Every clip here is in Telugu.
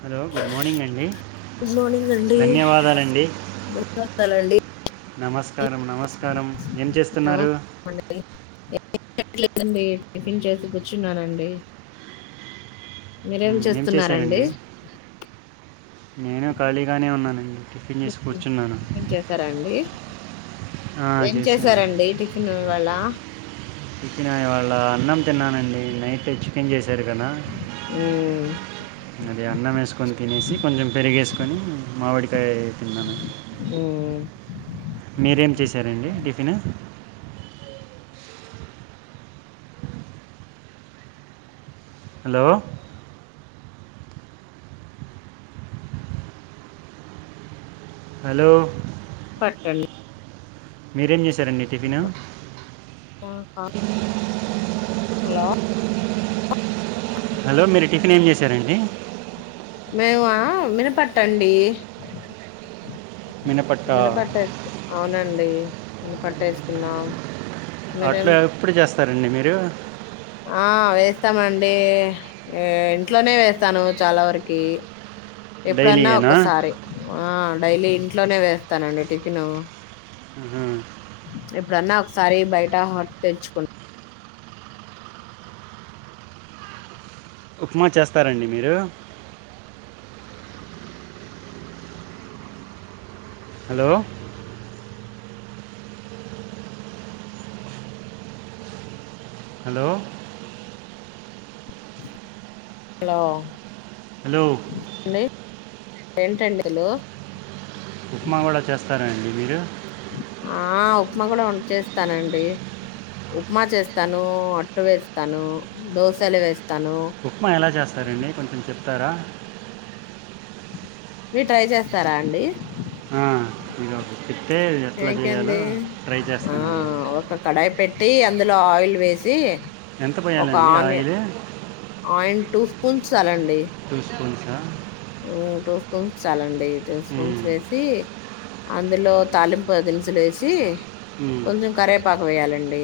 హలో గుడ్ మార్నింగ్ అండి గుడ్ మార్నింగ్ అండి ధన్యవాదాలండి ధన్యవాదాలు అండి, నమస్కారం నమస్కారం ఏం చేస్తున్నారు, నమస్కారం అండి లేదండి టిఫిన్ చేసి కూర్చున్నానండి, మీరేం మ్మ్, ఏం చేస్తున్నారండి, చేశారండి నేను ఖాళీగానే ఉన్నానండి, టిఫిన్ చేసి కూర్చున్నాను ఏం చేసారా అండి, ఆ, ఏం చేశానండి చేసారండి టిఫిన్ ఇవాళ, టిఫిన్ ఇవాళ, అన్నం తిన్నానండి నైట్, చికెన్ చేసా, ఎరుకన మ్మ్, అది అన్నం వేసుకుని తినేసి కొంచెం పెరిగేసుకొని మామిడి, టే తిన్నాను, మ్మ్. మీరేం చేశారండి టిఫిన్ ను, హలో హలో పట్టండి మీరే ఏమ్, చేసారు అండి టిఫిన్, హలో హలో మీరు టిఫిన్ ఏం చేశారండి, మేము వినప అట్టు అండి, మినపట్ట వినపట్టే అవునండి, మినప అట్టు వేసుకున్నాం, మీరేం అట్లా ఎప్పుడ్ చేస్ స్తారండీ మీరు ఆ వేస్తామండి ఇంట్లోనే వేస్తాను చాలా వరకి ఎప్పుడన్నా డైలీయేనా ఒక్కసారి ఆ డైలీ ఇంట్లోనే వేస్తానండి టిఫిన్, ఆహా. ఎప్పుడన్నా ఒకసారి బయట హట్ తెచ్చుకున్ ఉప్మా చేస్తారండి మీరు హలో హలో హలో హలో అండి ఏంటండి హాలో ఉప్మా కూడా చేస్తార అండి మీరు ఆ ఉప్మా కూడా చేస్తానండి ఉప్మా చేస్తా, ను అట్టు వేస్తాను, దోశలు వేస్. ఉప్మా ఎలా చేస్తారండి కొంచెం చెప్ త్తర మీర్ ట్రై చేస్తారా అండి ఆ ఇ ఏంకంది ఆ చేస్తానండి ఒక కడాయి పెట్టి కట్టి అందులో ఆయిల్ వేసి ఎంత ఒక పోయాలండి ఆని ఆయిల్ ఆయి పుంచ్ చాలండి పస్కు ఆ టూ చాలా ఉండయి ల్ స్పూన్స్ ఉమ్, వేసి అందులో తాలింపు దనుసులు వేసి ఉమ్, కొంచం కర పాకవేయాల అ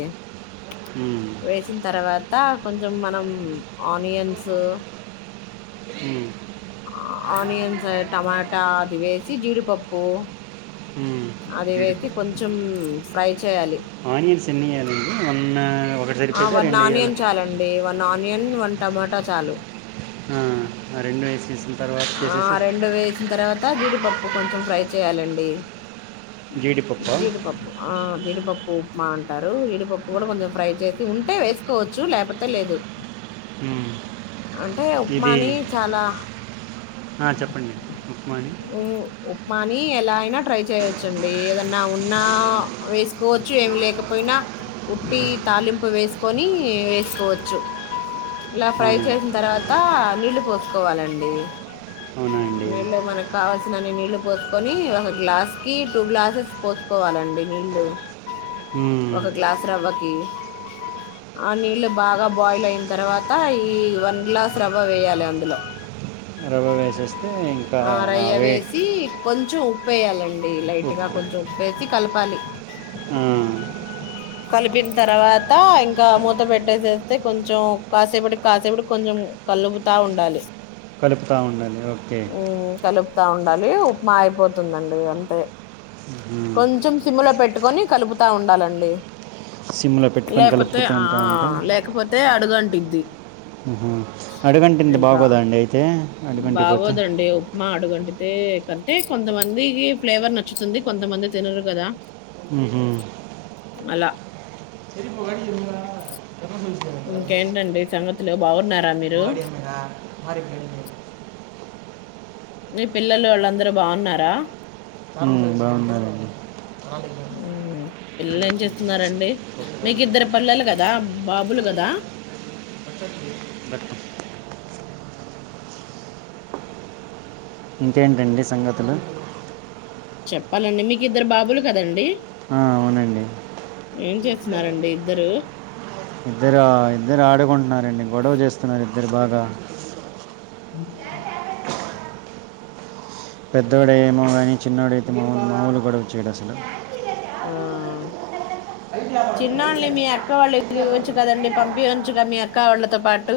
ఉమ్, వేసిన తర్వాత అంత కొంచెం మనం ఆనియన్స్ ఉమ్, ఆనియన్స్ టమాటా అది వేసి జీడిపప్పు ఉమ్. అది వేసి కొంచెం ఫ్రై చేయాలి ఆనియన్స్ ఎన్ని అ ఉన్న ఆ వ నాణ్యంచాలండి వ నా నియన్ వన్ టమోటా చాలు హ్మ్ ఆ రెండు వేసేసిన తర్వాత చేసేసి అ జీడిపప్పు కొంచెం ఫ్రై చేయాలండి జీడిపప్పు జీడిపప్పు ఆ జీడిపప్పు ఉప్మా అంటారు జీడిపప్పు కూడా కొంచెం ఫ్రై చేసి ఉంటే వేసుకోవచ్చు లేకపోతే లేదు ఉమ్. అంటే ఇది ఉప్మాని చాలా ఆ చెప్పండి ఉప్మాని ఉ ఉప్మాని ఎలా అయినా ట్రై చేయొచ్చండి ఏదన్నా ఉన్నా వేసుకోవచ్చు, ఏమి లేకపోయినా ఉట్టి తాలింపు వేసుకోని వేసుకోవచ్చు. ఇలా ఫ్రై అవునా చేసిన తర్వాత నీళ్ళు పోసు కోవాలండి అవునా అండి నీళ్ళ మనకు కావాల్సి నన్ని నీళ్ళు పోసుకొని ఒక గ్లాస్ కి టూ గ్లాసెస్ పోసుకోవాలండి నీళ్ళు, మ్మ్. ఒక గ్లాస్ రవ్వకి ఆ నీళ్ళు బాగా బాయిల్ అయిన తర్వాత ఈ వన్ గ్లాస్ రవ్వ వేయాలి అందులో, చేస్ ఆరయ్య వేసి కొంచెం ఉప్పేయాలం డి లైట్ గా ఉప్పు కొంచెం ఉప్పేసి కలపాలి ఆ, కలిపిన తర్వాత ఇంకా మూత పెట్టేసేస్తే కొంచెం కాసేపటికి కాసేపటి కొంచెం కలుపుతా ఉండాలి కలుపుతా ఉండాలీ ఓకే కలుపుతా ఉండాలి ఉప్మా అయిపోతుందండి అంతే మ్మ్. కొంచం సిమ్ లో పేట్ పెట్టుకొని కలుపుతా ఉండాలండి సిమ్లో పెట్టుకొని లేకపోతే కలుపుతూ ఆ ఉంటా లేకపోతే అడుగంటుద్ది ది ఊహు అడుగంటింది బాగోదా అండి అయితే అడుగంటిపోతే బాగోదండి ఉప్మా అడుగు కంటితే కంటే కొంతమందికి ఫ్లేవర్ నచ్చుతుంది కొంతమంది తినరు కదా ఉహు అలా ఇంకేంటండి సంగతులు బాగున్నారా మీరు మీ పిల్లలు వాళ్ళందరూ బాగున్నారా మ్ బాగున్నారండి మ్ పిల్లలు ఏం బాగున్నారండి చేస్తున్నరండి మీకిద్దరు పల్లలు కదా బాబులు కదా దట్టు. ఇంకేంటండి సంగతులు చెప్పాలండి మీకు ఇద్దరు బాబులు కదండి ఆ అవునండి ఏం చేస్తున్నారండి ఇద్దరు ఇద్దరు ఇద్దరు ఆడుకుంటున్నారండి గొడవ చేస్తున్నారు ఇద్దరు బాగా మ్మ్ పెద్దోడు ఏమో కానీ చిన్నోడైతే మా మాములు గొడవ చెయ్యడ్ అసలు ఆ చిన్నాని మీ అక్క వాళ్ళకియో కదండీ పంపియచు కదా మీ అక్క వాళ్ళతో పాటు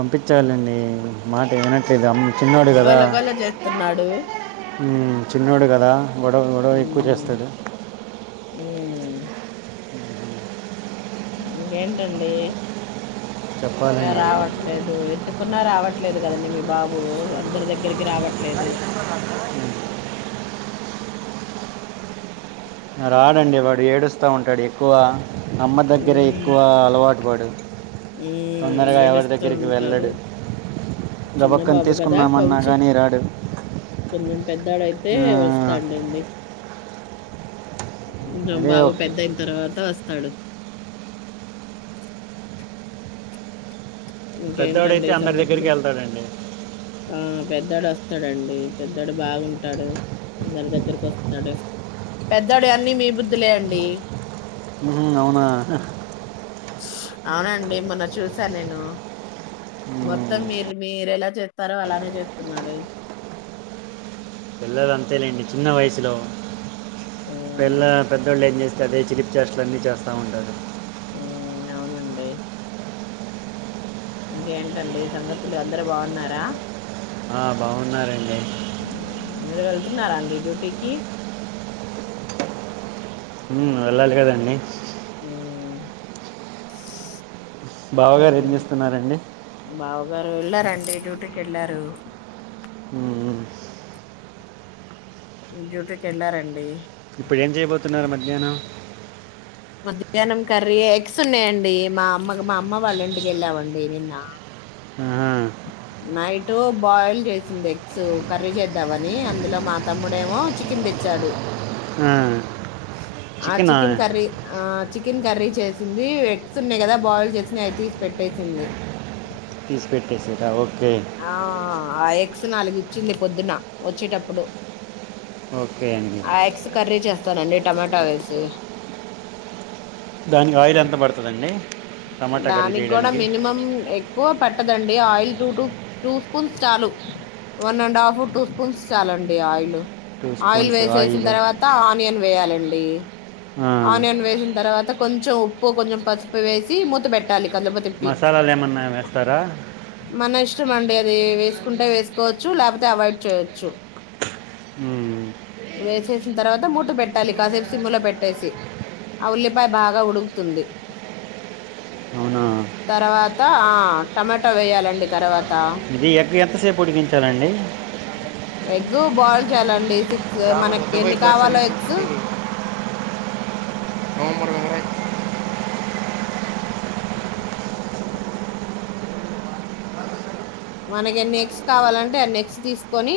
పంపించాలండి మాట ఏనక్ ద అమ్ చిన్నడు కదా గోల గోల చేస్తున్నాడు. చిన్నోడు కదా గొడవ గొడవ ఎక్కువ చేస్తాడు ఉ ఇంకెంటండి చెప్పాలండి రావట్లేదు ఎం కున్నా రావట్లేదు కదండీ మీ బాబు అందరి దగ్గరికి రావట్లేదు అవునా రాడండి వాడు ఏడుస్త ఉంటాడు ఎక్కువ అమ్మ దగ్గర ఎక్కువ అలవాటు వాడు ఉమ్ తొందరగా ఎవరి ఏడుస్తూ దగ్గరికి ఉంటాడు వెళ్ళడు చిన్న గబక్కని బాబు కదా తీసుకుందామన్నా కొంచెం కానీ రాడు కొంచెం పెద్దొడైతే ఆ, వస్తాడులెండి కొంచెం అదే బాబు పెద్దయ్ తర్వాత వస్తాడు ఇంకేంటండి పెద్దవాడైతే అందరి సంగతులు దగ్గరికి వెళ్తాడండి ఆ పె పెద్దోడు వస్తాడండి పెద్దోడు బాగుంటాడు అందరి దగ్గరికి వస్తాడు పెద్దోడు అన్ని మీ బుద్ధిలే అండి. ఉమ్ అవునా స్ అవునండి మొన్న చూశాను నేను ఉమ్, మొత్తం మీరు మీరెలా చేత్తరో అలానే చెత్తున్నాడు పిల్లలు అంతేలెండి చిన్న వయసులో మ్మ్ పెళ్ల పెద్దోళ్ళు ఏం చేస్ అదే చిలిపి చేష్టలన్నీ చేస్తుంటారు ఉమ్ అవునండి. ఏంటండీ సంగతులు అందరు బాగున్నారా ఆ బాగున్నారండి మీరు వెళ్తున్నారా అండి డ్యూటీకి ఉమ్ వెళ్ళాలి కదా అండి ఉమ్, బావగారు ఏం ఉమ్. చేస్తున్నారండి బావగారు వెళ్లారండి డ్యూటీ కి వెళ్లారు ఉమ్, డ్యూటీ కి వెళ్లారండి ఇప్పుడు ఏం చేయబోతున్నారు మధ్యాహ్నం మధ్యాహ్నం కరియా ఎక్స్ ఉన్నాయండి మా అమ్మ వాళ్ళ ఇంటికి వెళ్ళామండి నిన్న. ఆహా, నైటు బాయిల్ చేసింది ఎక్స్ కర్రి చేద్దామని అంతలో మా తమ్ముడేమో చికెన్ తెచ్చాడు. ఆ, ఆ చికెన్ కర్రీ ఆ చికెన్ కర్రీ చేసింది ఇవి ఎగ్స్ ఉన్నాయి కదా బాయిల్ చేసినవి అవి తీసి పెట్టేసింది తీసి పెట్టేసిందా ఓకే మ్మ్ ఆ [unintelligible] నాలుగు ఇచ్చింది పొద్దున వచ్చేటప్పుడు. ఓకే అండి ఆ ఎగ్స్ కర్రీ చేస్తానండి టమాటా వేసి దానికి ఆయిల్ ఎంత పడుతది అండి దానికి కూడా మినిమం ఎక్కువ పట్టదండి oil two two two spoons చాలు one and half two spoons చాలండి ఆయిలు టూ ఆయిల్ స్పూన్స్ వేసేసిన ఆయిల్ తర్వాత ఆనియన్ వేయాలన్ డి ఆ, ఆనియన్ వేసిన తర్వాత కొంచెం ఉప్పు కొంచెం పసుపు వేసి మూత పెట్టాలి కలుపు తిప్పి మసాలాలు ఏమన్నా వేస్తారా మన ఇష్టం అండి అది వేసుకుంటే వేసుకోవచ్చు ల్యాకపోతే అవాయిడ్ చెయ్యొచ్చు హ్మ్ వేసేసిన తర్వాత మూత పెట్టాలి కాసేపు సిమ్ములో పెట్టేసి ఆ ఉల్లిపాయ బాగా ఉడుకుతుంది. అవునా తర్వాత ఆ టమాటా వేయాలి అండి ఆ తర్వాత త ఇది ఎంతసేపు ఉడికించాలండి ఎగ్గు బాయిల్ చేయాలండి సిక్స్ మనకి ఎన్ని కావాలో ఎగ్స్ డు మనకి ఎన్ని ఎగ్స్ కావాలంటే అన్ని ఎగ్స్ తీసుకొని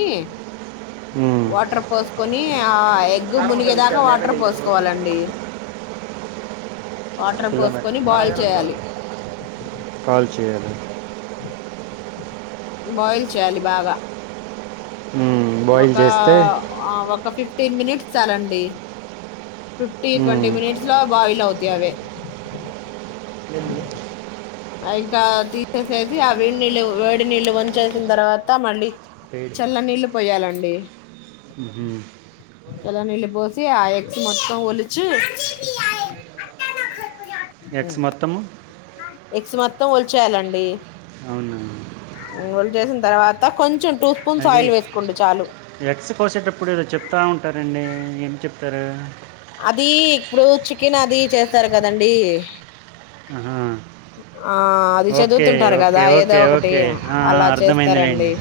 మ్మ్. వాటర్ ఫల్స్ కొని ఎగ్ మునిగేదాకా వాటర్ పోసుకోవాలండి వాటర్ కిలోమీటర్ పోసుకొని బాయిల్ చేయాలి చేరి బాయిల్ చేయాలి బాగా మ్మ్. బాయిల్ ఒక చేస్తే ఒక ఫిఫ టెన్ మినిట్స్ చాలండి ఫిఫ్టీ ట్వంటీ మ్మ్. మనిట్స్ లో బాయిల్ అవుది అదే ఇంకా తీసేసేసి ఆ వేడి నీళ్ళు వేడి నళ్ళు వంచేసిన తర్వాత మళ్ళీ చల్లనీళ్ళు పోయాలండి మ్మ్. చల్లనీళ్ళు పోసి ఆ ఎగ్స్ మొత్తం ఒలిచి ఎగ్స్ మొత్తం ఎగ్స్ మొత్తం వలిచేయాలండి అవునా వలిచేసిన తర్వాత కొంచెం టూ స్పూన్స్ అది ఆయిల్ వేసుకోండి చాలు ఎక్స్ కోసేటప్పుడు ఏదో చెప్తా ఉంటారంండి ఏం చెప్ త అది ఇప్పుడు చికెన్ అది చేస్తారు కదండీ ఆ ఆ అది చదువుతుంటారు ఓకే కదా ఏదో ఓకే ఒకటి ఓకే ఆ, అలా చేస్తారండి అర్థమైందిలేండి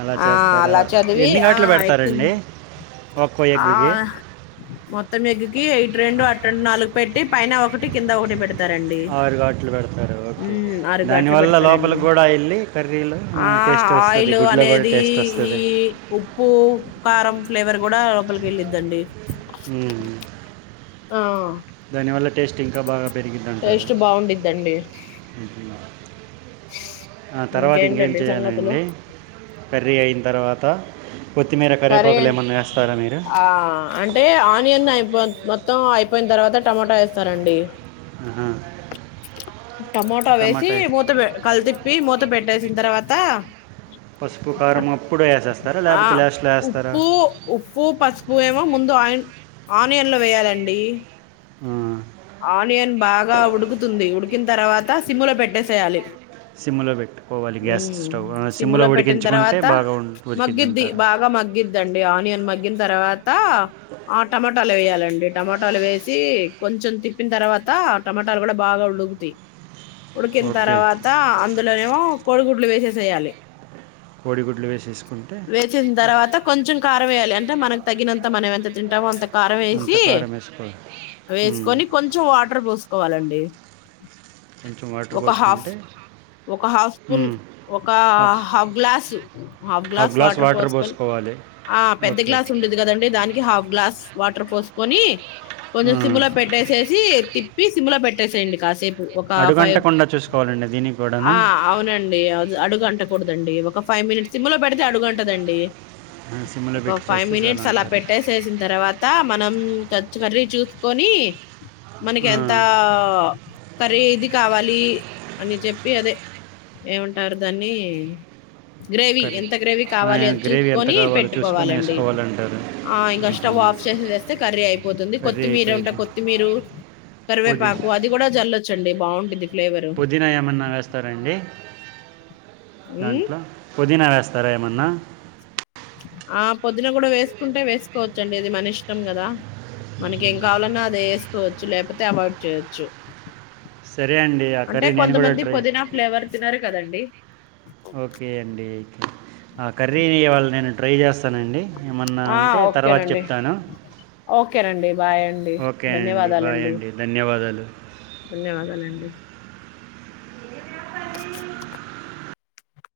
అలా ఆ చేస్తారా అలా చదివి ఎన్ని ఆ ఘాట్లు ఎంది పెడతారండి ఒక్కో ఎగ్ కి మొత్తం ఎగ్కి ఎయిట్ రెండు అ రెండు నాలుగు పెట్టి పైన ఒకటి కింద ఒకటి పెడుంది ఆరు గట్లు పెడతారు ఓకే ఉమ్ ఆరు గాట్లు దానివల్ల లోపల పెడతారండి కూడా వెళ్ళి కర్రీలు ఆ టేస్ట్ వస్తుంది ఆయిల్ గుడ్లో కూడా అనేది టేస్ట్ ఈ వస్తుంది ఉప్పు కారం ఫ్లేవర్ కూడా లోపలికి వెళ్ళిద్దండి హ ఆ దాని వల్ల టేస్ట్ ఇంకా బాగాంది పెరిగిందంటాడు టేస్ట్ బాగుండిద్దండి తర్వాత ఇంకేం ఇంకేంటండి సంగతులు చేయాలండి కర్రీ అయిన తర్వాత కొత్తిమీర కర్రీ కరేపకలు ఏమన్నా వేస్తారా మీరు ఆ అంటే ఆనియన్ అయిపో మొత్తం అయిపోయిన తర్వాత టమాటా వేస్తారండి ఆహా. టమోటా వేసి టమాటా మూతం కల్త ప్పి మూత పెట్టేసిన తర్వాత పసుపు కారం అప్పుడు వేసేస్తారా లేకపోతే లే ఒప్పో ఒప్పో ప నువ్వేమో ముందు ఆ ఆనియన్లో వేయాలండి ఆ. ఆనియన్ బాగా ఉడుకుతుంది ఉడికిన తర్వాత సిమ్లో పెట్టేసేయాలి సిమ్లో పెట్టుకోవాలి గ్యాస్ ఉమ్ స్టవ్ సిమ్లో సిమ్ములో పెట్టిన ఉడికించుకుంటే తర్వాత బాగా మగ్గిద్ది ఉడికిందింటారు బాగా మగ్గిద్దండి ఆనియన్ మగ్గిన తర్వాత ఆ టమోటాలు వేయాలండి టమోటాలు వేసి కొంచెం తిప్పిన తర్వాత టమాటాలు కూడా బాగా ఉడుకుతాయి ఉడికిన ఓకే తర్వాత అ అందులోనేమో కోడిగుడ్లు వేసేసేయాలి కోడిగుడ్లు వేసేసుకుంటే వేసిన తర్వాత కొంచెం కారం వేయాలి అంట మనగ తగినంత మవ అంత తింటా అంత కారం వేసి అంతకారం వేసుకో వేసుకొని కొంచెం వాటర్ పోసుకోవాలండి కొంచెం వాటర్ ఒక హాఫ్ పోసుకుంటే ఒక హాఫ్ స్పూన్ ఉమ్, ఒక half glass half glass water పోసుకొని పెద్ద ఓకే గ్లాస్ ఉండది కదండి దానికి హాఫ్ గ్లాస్ వాటర్ పోసుకొని ఆ, కొంచం సిమ్ లో పెట్టే స్ తిప్పి సిమ్ లో పెట్టేసేయండి కాసేప్ ఒక ఫైవ్ అడుగంటకుండా చూసుకోవాలండి దీనికి కూడానా ఆ అవునండి అ అడుగన్ అంటకూడదండి ఒక ఫైవ్ మినిట్స్ సిమ్ లో పెడితే అడుగంటదండి. ఆ, సిమ్లో ఒక పెట్టి ఫైవ్ చేస్తే చాలా మినిట్స్ అలా అంటారు పెట్టేసేసిన తర్వాత మనం టచ్ కర్రీ చూసుకొని మనకి ఆ, ఎంత ఆ కర్రీ ఇది కావాలి అని చెప్పి, అదే ఏమంటారు దాన్ని. గ్రేవీ కర్రీ ఎంత గ్రేవీ ఆ, కావాలి అది గ్రేవీ ఎంత చూసుకొని కావాలో చూసుకొని పెట్టుకోవాలండి. వేసుకోవాలంటారు ఆ ఇంకా స్టవ్ ఆఫ్ చేసిదిేస్తే కర్రీ అయిపోతుంది కర్రీ కొత్తిమీర ఉంటే అయిపోయింది కోత్. మీరు పోది కరివేపాకు అది కూడా జల్లొచ్ చండి బాగుంటది పుదీనా ఏమన్నా వేస్తారండి దాంట్లో పుదీనా వేస్తారా ఏ మన్నా ఆ పొదున కూడా వేసుకుంటే వేసుకోవచ్చుండి, అది మన ఇష్టం కదా, మనకి ఏం కావాలన్నా అద్ వేసుకోవచ్చు, లేకపోతే అవాయిడ్ చేయచ్చు. సరే అండి ఆ కరీ నేను కూడాటీ పుదీనా ఫ్లేవర్ తినరు కదండి కర్రీనియ వాళ్ళు నేను ట్రై చేస్తాను వస్తానండి ఏమన్నా ఆ ఉంటే తర్వాత చెప్తాను రడి బాయ్ అండి ఓకే అండి బాయ్ ధన్యవాదాలండి అండి ధన్యవాదాలు ధన్యవాదాలండి అడి